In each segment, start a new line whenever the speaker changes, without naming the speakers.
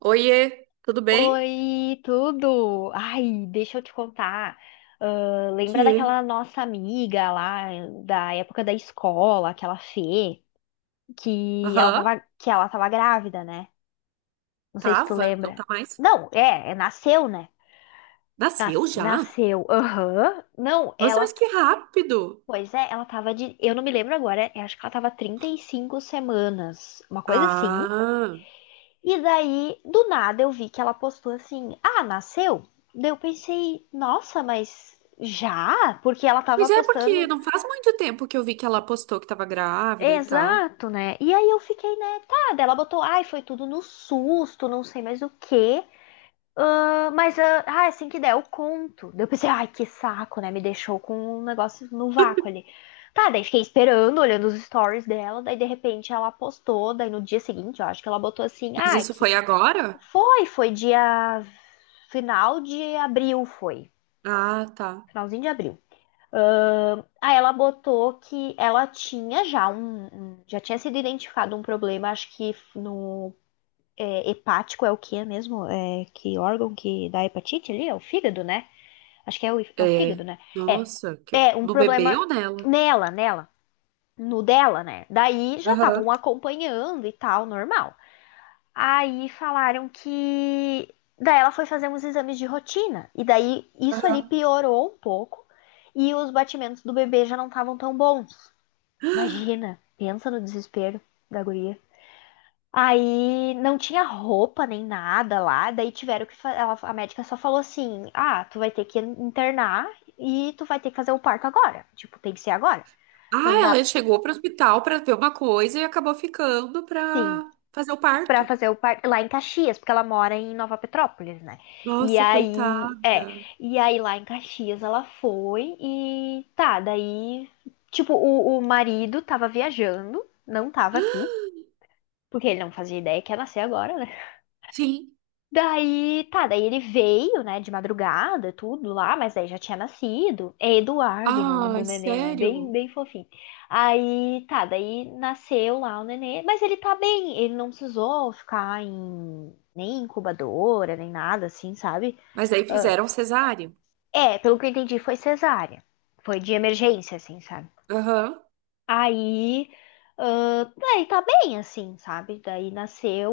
Oiê, tudo bem?
Oi, tudo? Ai, deixa eu te contar. Ah, lembra
Que?
daquela nossa amiga lá da época da escola, aquela Fê, que ela
Aham,
tava, que ela tava grávida, né? Não sei se tu
tava, não
lembra.
tá mais.
Não, nasceu, né?
Nasceu já?
Nasceu. Aham. Não,
Nossa,
ela.
mas que rápido!
Pois é, ela tava de. Eu não me lembro agora, eu acho que ela tava 35 semanas, uma coisa assim.
Ah,
E daí, do nada, eu vi que ela postou assim: ah, nasceu? Daí eu pensei, nossa, mas já? Porque ela tava
mas é porque
postando.
não faz muito tempo que eu vi que ela postou que tava grávida e tal.
Exato, né? E aí eu fiquei, né? Tá, daí ela botou, ai, foi tudo no susto, não sei mais o quê. Ah, mas, assim que der, eu conto. Daí eu pensei, ai, que saco, né? Me deixou com um negócio no vácuo ali. Tá, daí fiquei esperando, olhando os stories dela, daí de repente ela postou, daí no dia seguinte, eu acho que ela botou assim,
Mas isso
que
foi agora?
foi dia. Final de abril foi.
Ah, tá.
Finalzinho de abril. Aí ela botou que ela tinha já um. Já tinha sido identificado um problema, acho que no. Hepático é o que é mesmo? É, que órgão que dá hepatite ali? É o fígado, né? Acho que é o fígado,
É,
né? É.
nossa, que...
É um
Do bebê
problema
ou dela?
nela. No dela, né? Daí já
Aham.
estavam acompanhando e tal, normal. Aí falaram que. Daí ela foi fazer uns exames de rotina. E daí isso ali piorou um pouco. E os batimentos do bebê já não estavam tão bons. Imagina, pensa no desespero da guria. Aí não tinha roupa nem nada lá. Daí tiveram que. Ela, a médica só falou assim: tu vai ter que internar e tu vai ter que fazer o parto agora. Tipo, tem que ser agora. Não
Ah,
dá.
ela chegou pro hospital pra ver uma coisa e acabou ficando
Sim,
pra fazer o
pra
parto.
fazer o par lá em Caxias, porque ela mora em Nova Petrópolis, né? E
Nossa, coitada.
aí, é, e aí lá em Caxias ela foi e tá, daí, tipo, o marido tava viajando, não tava aqui, porque ele não fazia ideia que ia nascer agora, né?
Sim.
Daí, tá, daí ele veio, né, de madrugada, tudo lá, mas aí já tinha nascido. É Eduardo o nome do
Ai,
nenê, né? Bem,
sério?
bem fofinho. Aí, tá, daí nasceu lá o nenê, mas ele tá bem, ele não precisou ficar em nem incubadora, nem nada assim, sabe?
Mas aí fizeram cesáreo.
É, pelo que eu entendi, foi cesárea. Foi de emergência, assim, sabe?
Aham.
Aí, daí tá bem, assim, sabe? Daí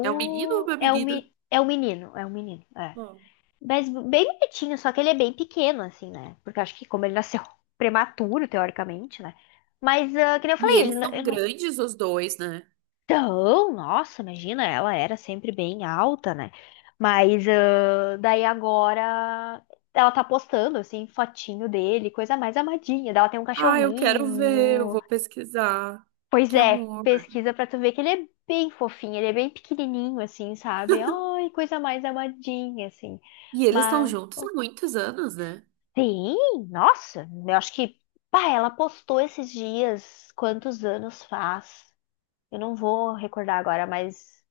É um menino ou uma menina?
É um menino, é.
Bom,
Mas bem bonitinho, só que ele é bem pequeno, assim, né? Porque eu acho que como ele nasceu prematuro, teoricamente, né? Mas, que nem eu
e
falei, ele
eles
não.
são
Eu não-
grandes, os dois, né?
Então, nossa, imagina, ela era sempre bem alta, né? Mas daí agora ela tá postando, assim, fotinho dele, coisa mais amadinha. Daí ela tem um
Ah, eu quero ver, eu
cachorrinho.
vou pesquisar.
Pois
Que
é,
amor.
pesquisa pra tu ver que ele é bem fofinho, ele é bem pequenininho, assim, sabe? Ai, coisa mais amadinha, assim.
E eles estão
Mas.
juntos há muitos anos, né?
Sim, nossa, eu acho que, pá, ela postou esses dias, quantos anos faz? Eu não vou recordar agora, mas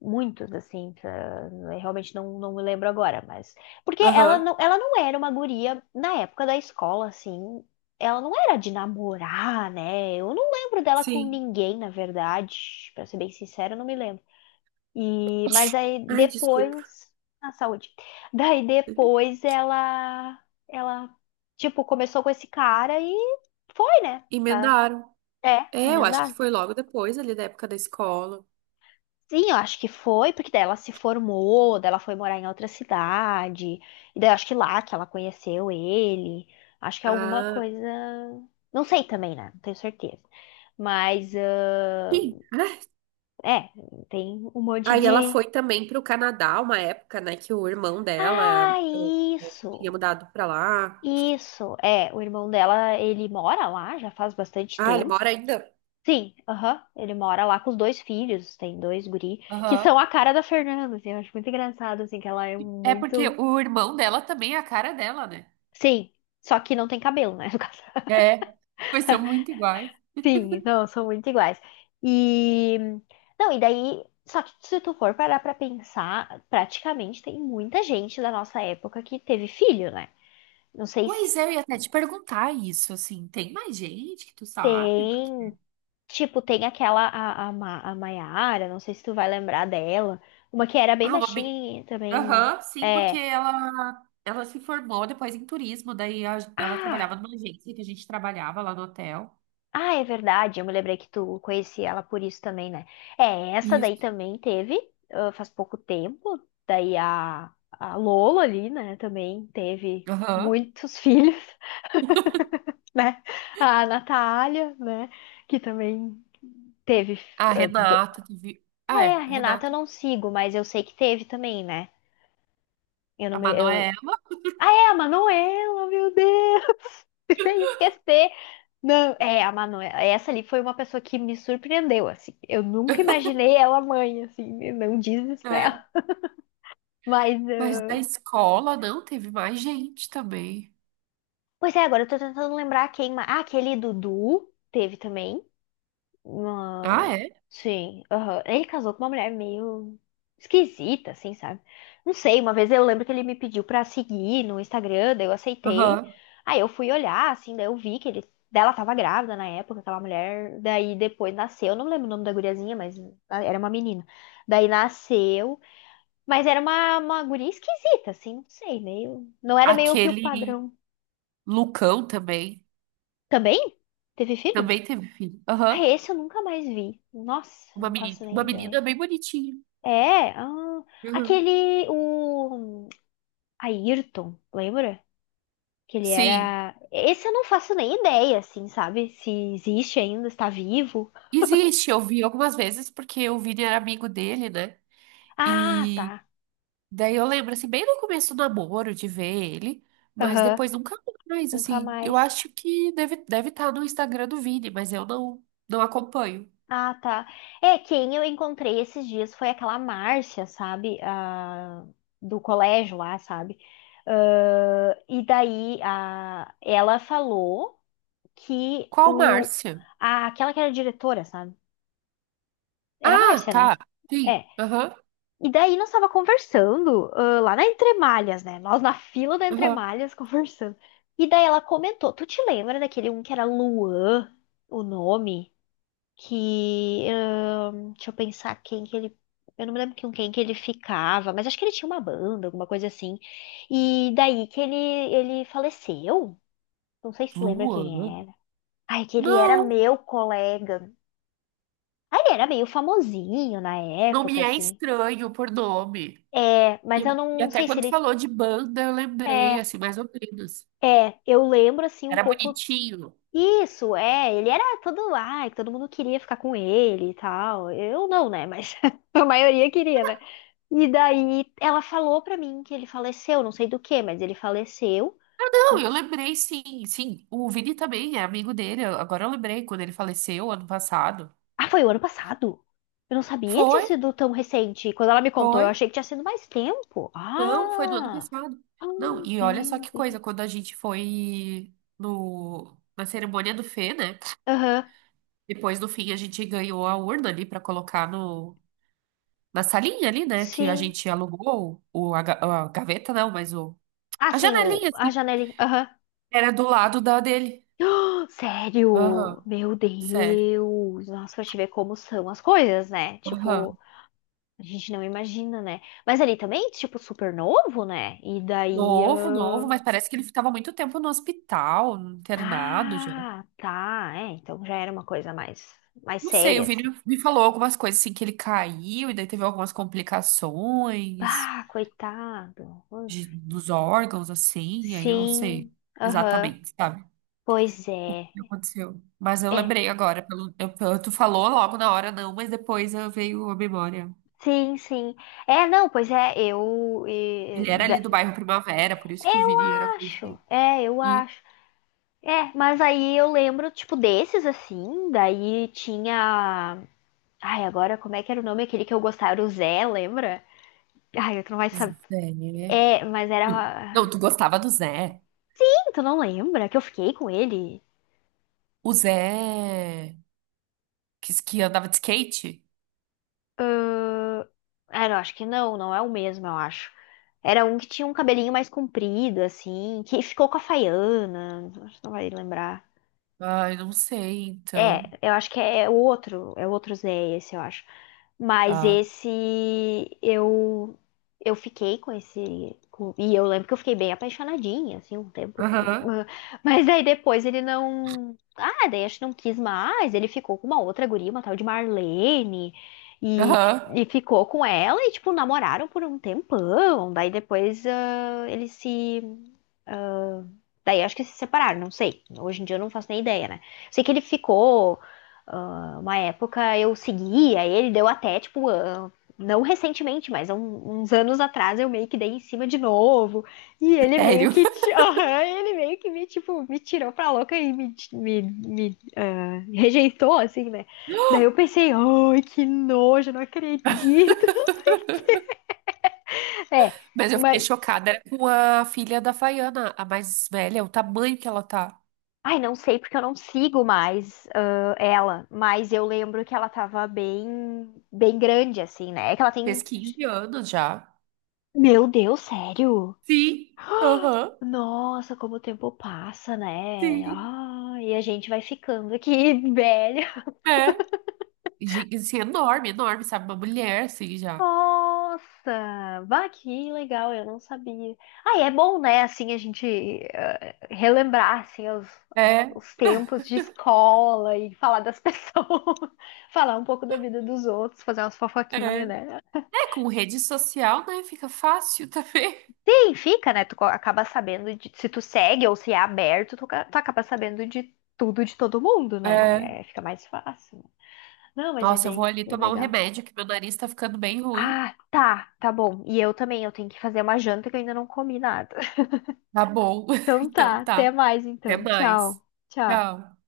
muitos, assim, eu realmente não me lembro agora, mas. Porque ela
Aham,
não, ela não era uma guria, na época da escola, assim, ela não era de namorar, né? Eu não lembro dela com
sim.
ninguém, na verdade, pra ser bem sincera, eu não me lembro. E, mas aí
Ai, desculpa.
depois, a saúde. Daí depois ela, tipo, começou com esse cara e foi, né? Tá,
Emendaram.
é,
É, eu acho que
emendar.
foi logo depois ali da época da escola.
Sim, eu acho que foi, porque daí ela se formou, daí ela foi morar em outra cidade, e daí eu acho que lá que ela conheceu ele. Acho que é alguma
Ah,
coisa. Não sei também, né? Não tenho certeza. Mas,
sim. Ah,
é, tem um monte
aí ela
de.
foi também pro Canadá, uma época, né, que o irmão dela
Ah,
tinha
isso!
mudado pra lá.
Isso, é, o irmão dela, ele mora lá já faz bastante
Ah, ele
tempo.
mora ainda?
Sim, aham, ele mora lá com os dois filhos, tem dois guri, que são
Aham.
a cara da Fernanda, assim, eu acho muito engraçado, assim, que ela é
É porque
muito.
o irmão dela também é a cara dela, né?
Sim, só que não tem cabelo, né, no caso.
É. Pois são muito iguais.
Sim, não, são muito iguais. E. Não, e daí. Só que se tu for parar pra pensar, praticamente tem muita gente da nossa época que teve filho, né? Não sei se
Pois é, eu ia até te perguntar isso, assim, tem mais gente que tu sabe? Porque...
tem. Tipo, tem aquela, a Maiara, não sei se tu vai lembrar dela. Uma que era bem
Ah, uma bem...
baixinha e também.
Aham, sim, porque
É.
ela se formou depois em turismo, daí ela trabalhava
Ah!
numa agência que a gente trabalhava lá no hotel.
Ah, é verdade. Eu me lembrei que tu conhecia ela por isso também, né? É, essa daí
Isso.
também teve, faz pouco tempo. Daí a Lola ali, né? Também teve
Aham.
muitos filhos, né? A Natália, né? Que também teve.
A
ah, do-
Renata teve... Ah,
Ah, é, a
é, a
Renata eu
Renata,
não sigo, mas eu sei que teve também, né? Eu não
a
me,
Manoela,
eu. Ah, é a Manuela, meu Deus! Sem esquecer. Não, é, a Manuela. Essa ali foi uma pessoa que me surpreendeu, assim. Eu nunca imaginei ela mãe, assim, né. Não diz isso pra ela.
né?
Mas.
Mas da
Ah.
escola, não, teve mais gente também.
Pois é, agora eu tô tentando lembrar quem. Ah, aquele Dudu teve também.
Ah,
Uma.
é?
Sim, aham. Ele casou com uma mulher meio esquisita, assim, sabe? Não sei, uma vez eu lembro que ele me pediu pra seguir no Instagram, daí eu aceitei.
Aham.
Aí eu fui olhar, assim, daí eu vi que ele. Dela tava grávida na época, aquela mulher. Daí depois nasceu, eu não lembro o nome da guriazinha, mas era uma menina. Daí nasceu, mas era uma guria esquisita, assim, não sei, meio. Não era meio que o
Aquele.
padrão.
Lucão também.
Também? Teve filho?
Também teve filho.
Ah,
Aham.
esse eu nunca mais vi. Nossa, não faço
Uma
nem ideia.
menina bem bonitinha.
É, ah,
Uhum.
aquele, o Ayrton, lembra? Que ele
Sim.
era. Esse eu não faço nem ideia, assim, sabe? Se existe ainda, está vivo.
Existe, eu vi algumas vezes, porque o Vini era amigo dele, né?
Ah,
E
tá.
daí eu lembro, assim, bem no começo do namoro, de ver ele, mas
Aham,
depois nunca mais,
nunca
assim. Eu
mais.
acho que deve, deve estar no Instagram do Vini, mas eu não acompanho.
Ah, tá. É, quem eu encontrei esses dias foi aquela Márcia, sabe? A. Do colégio lá, sabe? Ah, e daí a. Ela falou que
Qual
o.
Márcia?
A. Aquela que era diretora, sabe? Era a
Ah,
Márcia, né?
tá.
É.
Sim. Aham.
E daí nós tava conversando, ah, lá na Entremalhas, né? Nós na fila da
Aham.
Entremalhas conversando. E daí ela comentou, tu te lembra daquele um que era Luan, o nome? Que, deixa eu pensar quem que ele, eu não me lembro com quem que ele ficava, mas acho que ele tinha uma banda, alguma coisa assim. E daí que ele faleceu, não sei se tu lembra
Luana?
quem era. Ai, que ele era
Não,
meu colega. Ai, ele era meio famosinho na
não
época,
me é
assim.
estranho por nome.
É, mas
E,
eu
e
não
até
sei se
quando
ele.
falou de banda, eu lembrei,
É,
assim, mais ou menos.
é, eu lembro assim um
Era
pouco.
bonitinho.
Isso, é, ele era todo, ai, todo mundo queria ficar com ele e tal. Eu não, né? Mas a maioria queria, né? E daí ela falou pra mim que ele faleceu, não sei do que, mas ele faleceu.
Não, eu lembrei, sim, sim. O Vini também é amigo dele. Agora eu lembrei quando ele faleceu ano passado.
Ah, foi o ano passado. Eu não sabia que tinha
Foi,
sido tão recente. Quando ela me contou, eu
foi.
achei que tinha sido mais tempo.
Não, foi no ano
Ah!
passado.
Ah,
Não, e olha só
meu
que
Deus.
coisa, quando a gente foi no, na cerimônia do Fê, né?
Aham,
Depois, no fim, a gente ganhou a urna ali pra colocar no, na salinha ali, né? Que a
sim.
gente alugou a gaveta, não, mas
Ah,
a
sim, o,
janelinha,
a
assim.
janelinha. Aham.
Era do lado da dele.
Sério?
Aham,
Meu
sério.
Deus! Nossa, pra te ver como são as coisas, né? Tipo,
Aham.
a gente não imagina, né? Mas ali também, tipo, super novo, né? E daí.
Novo, novo, mas parece que ele ficava muito tempo no hospital, internado já.
Ah, tá. É, então já era uma coisa mais
Não sei,
séria,
o Vini
assim.
me falou algumas coisas assim que ele caiu e daí teve algumas complicações
Ah, coitado. Uf.
dos órgãos, assim, aí eu não
Sim,
sei
aham.
exatamente, sabe?
Pois
O
é.
que aconteceu. Mas eu
É.
lembrei agora, tu falou logo na hora, não, mas depois eu veio a memória.
Sim, sim. É, não, pois é, eu. E-
Ele era
da-
ali do bairro Primavera, por isso que o
Eu
Vini era
acho.
conhecido.
É, eu
E
acho. É, mas aí eu lembro, tipo, desses assim, daí tinha. Ai, agora como é que era o nome aquele que eu gostava? Era o Zé, lembra? Ai, tu não vai saber.
Zé, né?
É, mas
Não,
era.
tu gostava do Zé.
Ih, tu não lembra que eu fiquei com ele?
O Zé que andava de skate?
Ah, eu acho que não, não é o mesmo, eu acho. Era um que tinha um cabelinho mais comprido, assim, que ficou com a Faiana. Acho que não vai lembrar.
Ai, não sei, então.
É, eu acho que é o outro Zé, esse, eu acho. Mas
Ah.
esse eu eu fiquei com esse e eu lembro que eu fiquei bem apaixonadinha assim um tempo,
Aham.
mas aí depois ele não, daí acho que não quis mais, ele ficou com uma outra guria, uma tal de Marlene. E,
Aham,
e ficou com ela e, tipo, namoraram por um tempão. Daí depois ele se. Daí acho que se separaram, não sei. Hoje em dia eu não faço nem ideia, né? Sei que ele ficou. Uma época eu seguia ele, deu até, tipo, não recentemente, mas há uns anos atrás eu meio que dei em cima de novo. E ele meio
sério.
que. Aham, ele meio que me, tipo, me tirou pra louca e me rejeitou, assim, né? Daí eu pensei, ai, que nojo, não acredito.
Mas
É,
eu fiquei
mas.
chocada. Era com a filha da Faiana, a mais velha, o tamanho que ela tá.
Ai, não sei porque eu não sigo mais ela, mas eu lembro que ela tava bem, bem grande, assim, né? É que ela
Fez
tem.
15 anos já.
Meu Deus, sério?
Sim, aham.
Nossa, como o tempo passa, né?
Sim.
Ah, e a gente vai ficando aqui velho.
É. Gi- Assim, enorme, enorme, sabe? Uma mulher, assim, já.
Nossa, bah, que legal, eu não sabia. Ah, e é bom, né, assim, a gente relembrar, assim, os, a-
É,
os tempos de escola e falar das pessoas, falar um pouco da vida dos outros, fazer umas fofoquinhas,
é.
né?
É, com rede social, né? Fica fácil também.
Sim, fica, né, tu acaba sabendo de, se tu segue ou se é aberto, tu acaba sabendo de tudo de todo mundo,
É.
né? É, fica mais fácil. Não, mas é
Nossa, eu vou
bem,
ali
bem
tomar um
legal.
remédio, que meu nariz tá ficando bem ruim.
Ah, tá, tá bom. E eu também, eu tenho que fazer uma janta que eu ainda não comi nada.
Tá bom.
Então tá,
Então
até
tá.
mais
Até
então. Tchau,
mais.
tchau.
Tchau.